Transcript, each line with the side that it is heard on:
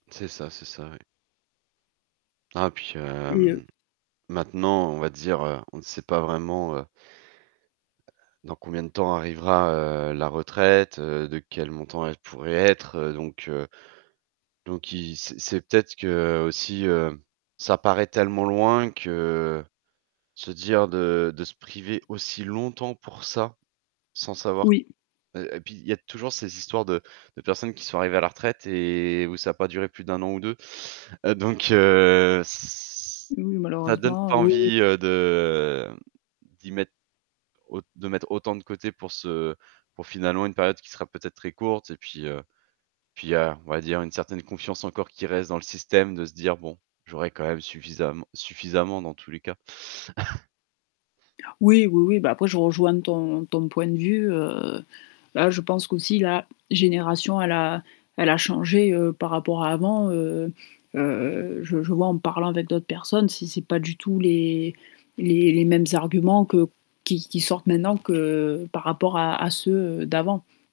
right: C'est ça, c'est ça, oui. Ah puis,
left: Et heu
right: hem, maintenant, on va dire, heu, on sait pas vraiment, heu dans combien de temps arrivera, heu, la retraite, heu? De quel montant elle pourrait être, heu? Donc, heu, donc, i c'est c'est peut-être qu'aussi, heu, ça paraît tellement loin que se dire de de se priver aussi longtemps pour ça sans savoir
left: Oui.
right: et et puis, il y a toujours ces histoires de de personnes qui sont arrivées à la retraite et où ça a pas duré plus d'1 an ou 2. Donc, heu c
left: Oui,
right: ça donne
left: malheureusement,
right: pas
left: oui, oui.
right: envie, heu, de d'y mettre aut de mettre autant de côté pour ce pour finalement une période qui sera peut-être très courte. Et puis, heu, puis, il y a on va dire une certaine confiance encore qui reste dans le système de se dire bon, j'aurai quand même suffisa suffisamment dans tous les cas.
left: Oui, oui, oui, bah après je rejoins ton ton point de vue, heu. Bah je pense qu'aussi la génération, elle a elle a changé, heu, par rapport à avant heu heu. Je je vois en parlant avec d'autres personnes si c'est pas du tout les les les mêmes arguments que qui qui sortent maintenant que par rapport à à ceux d'avant.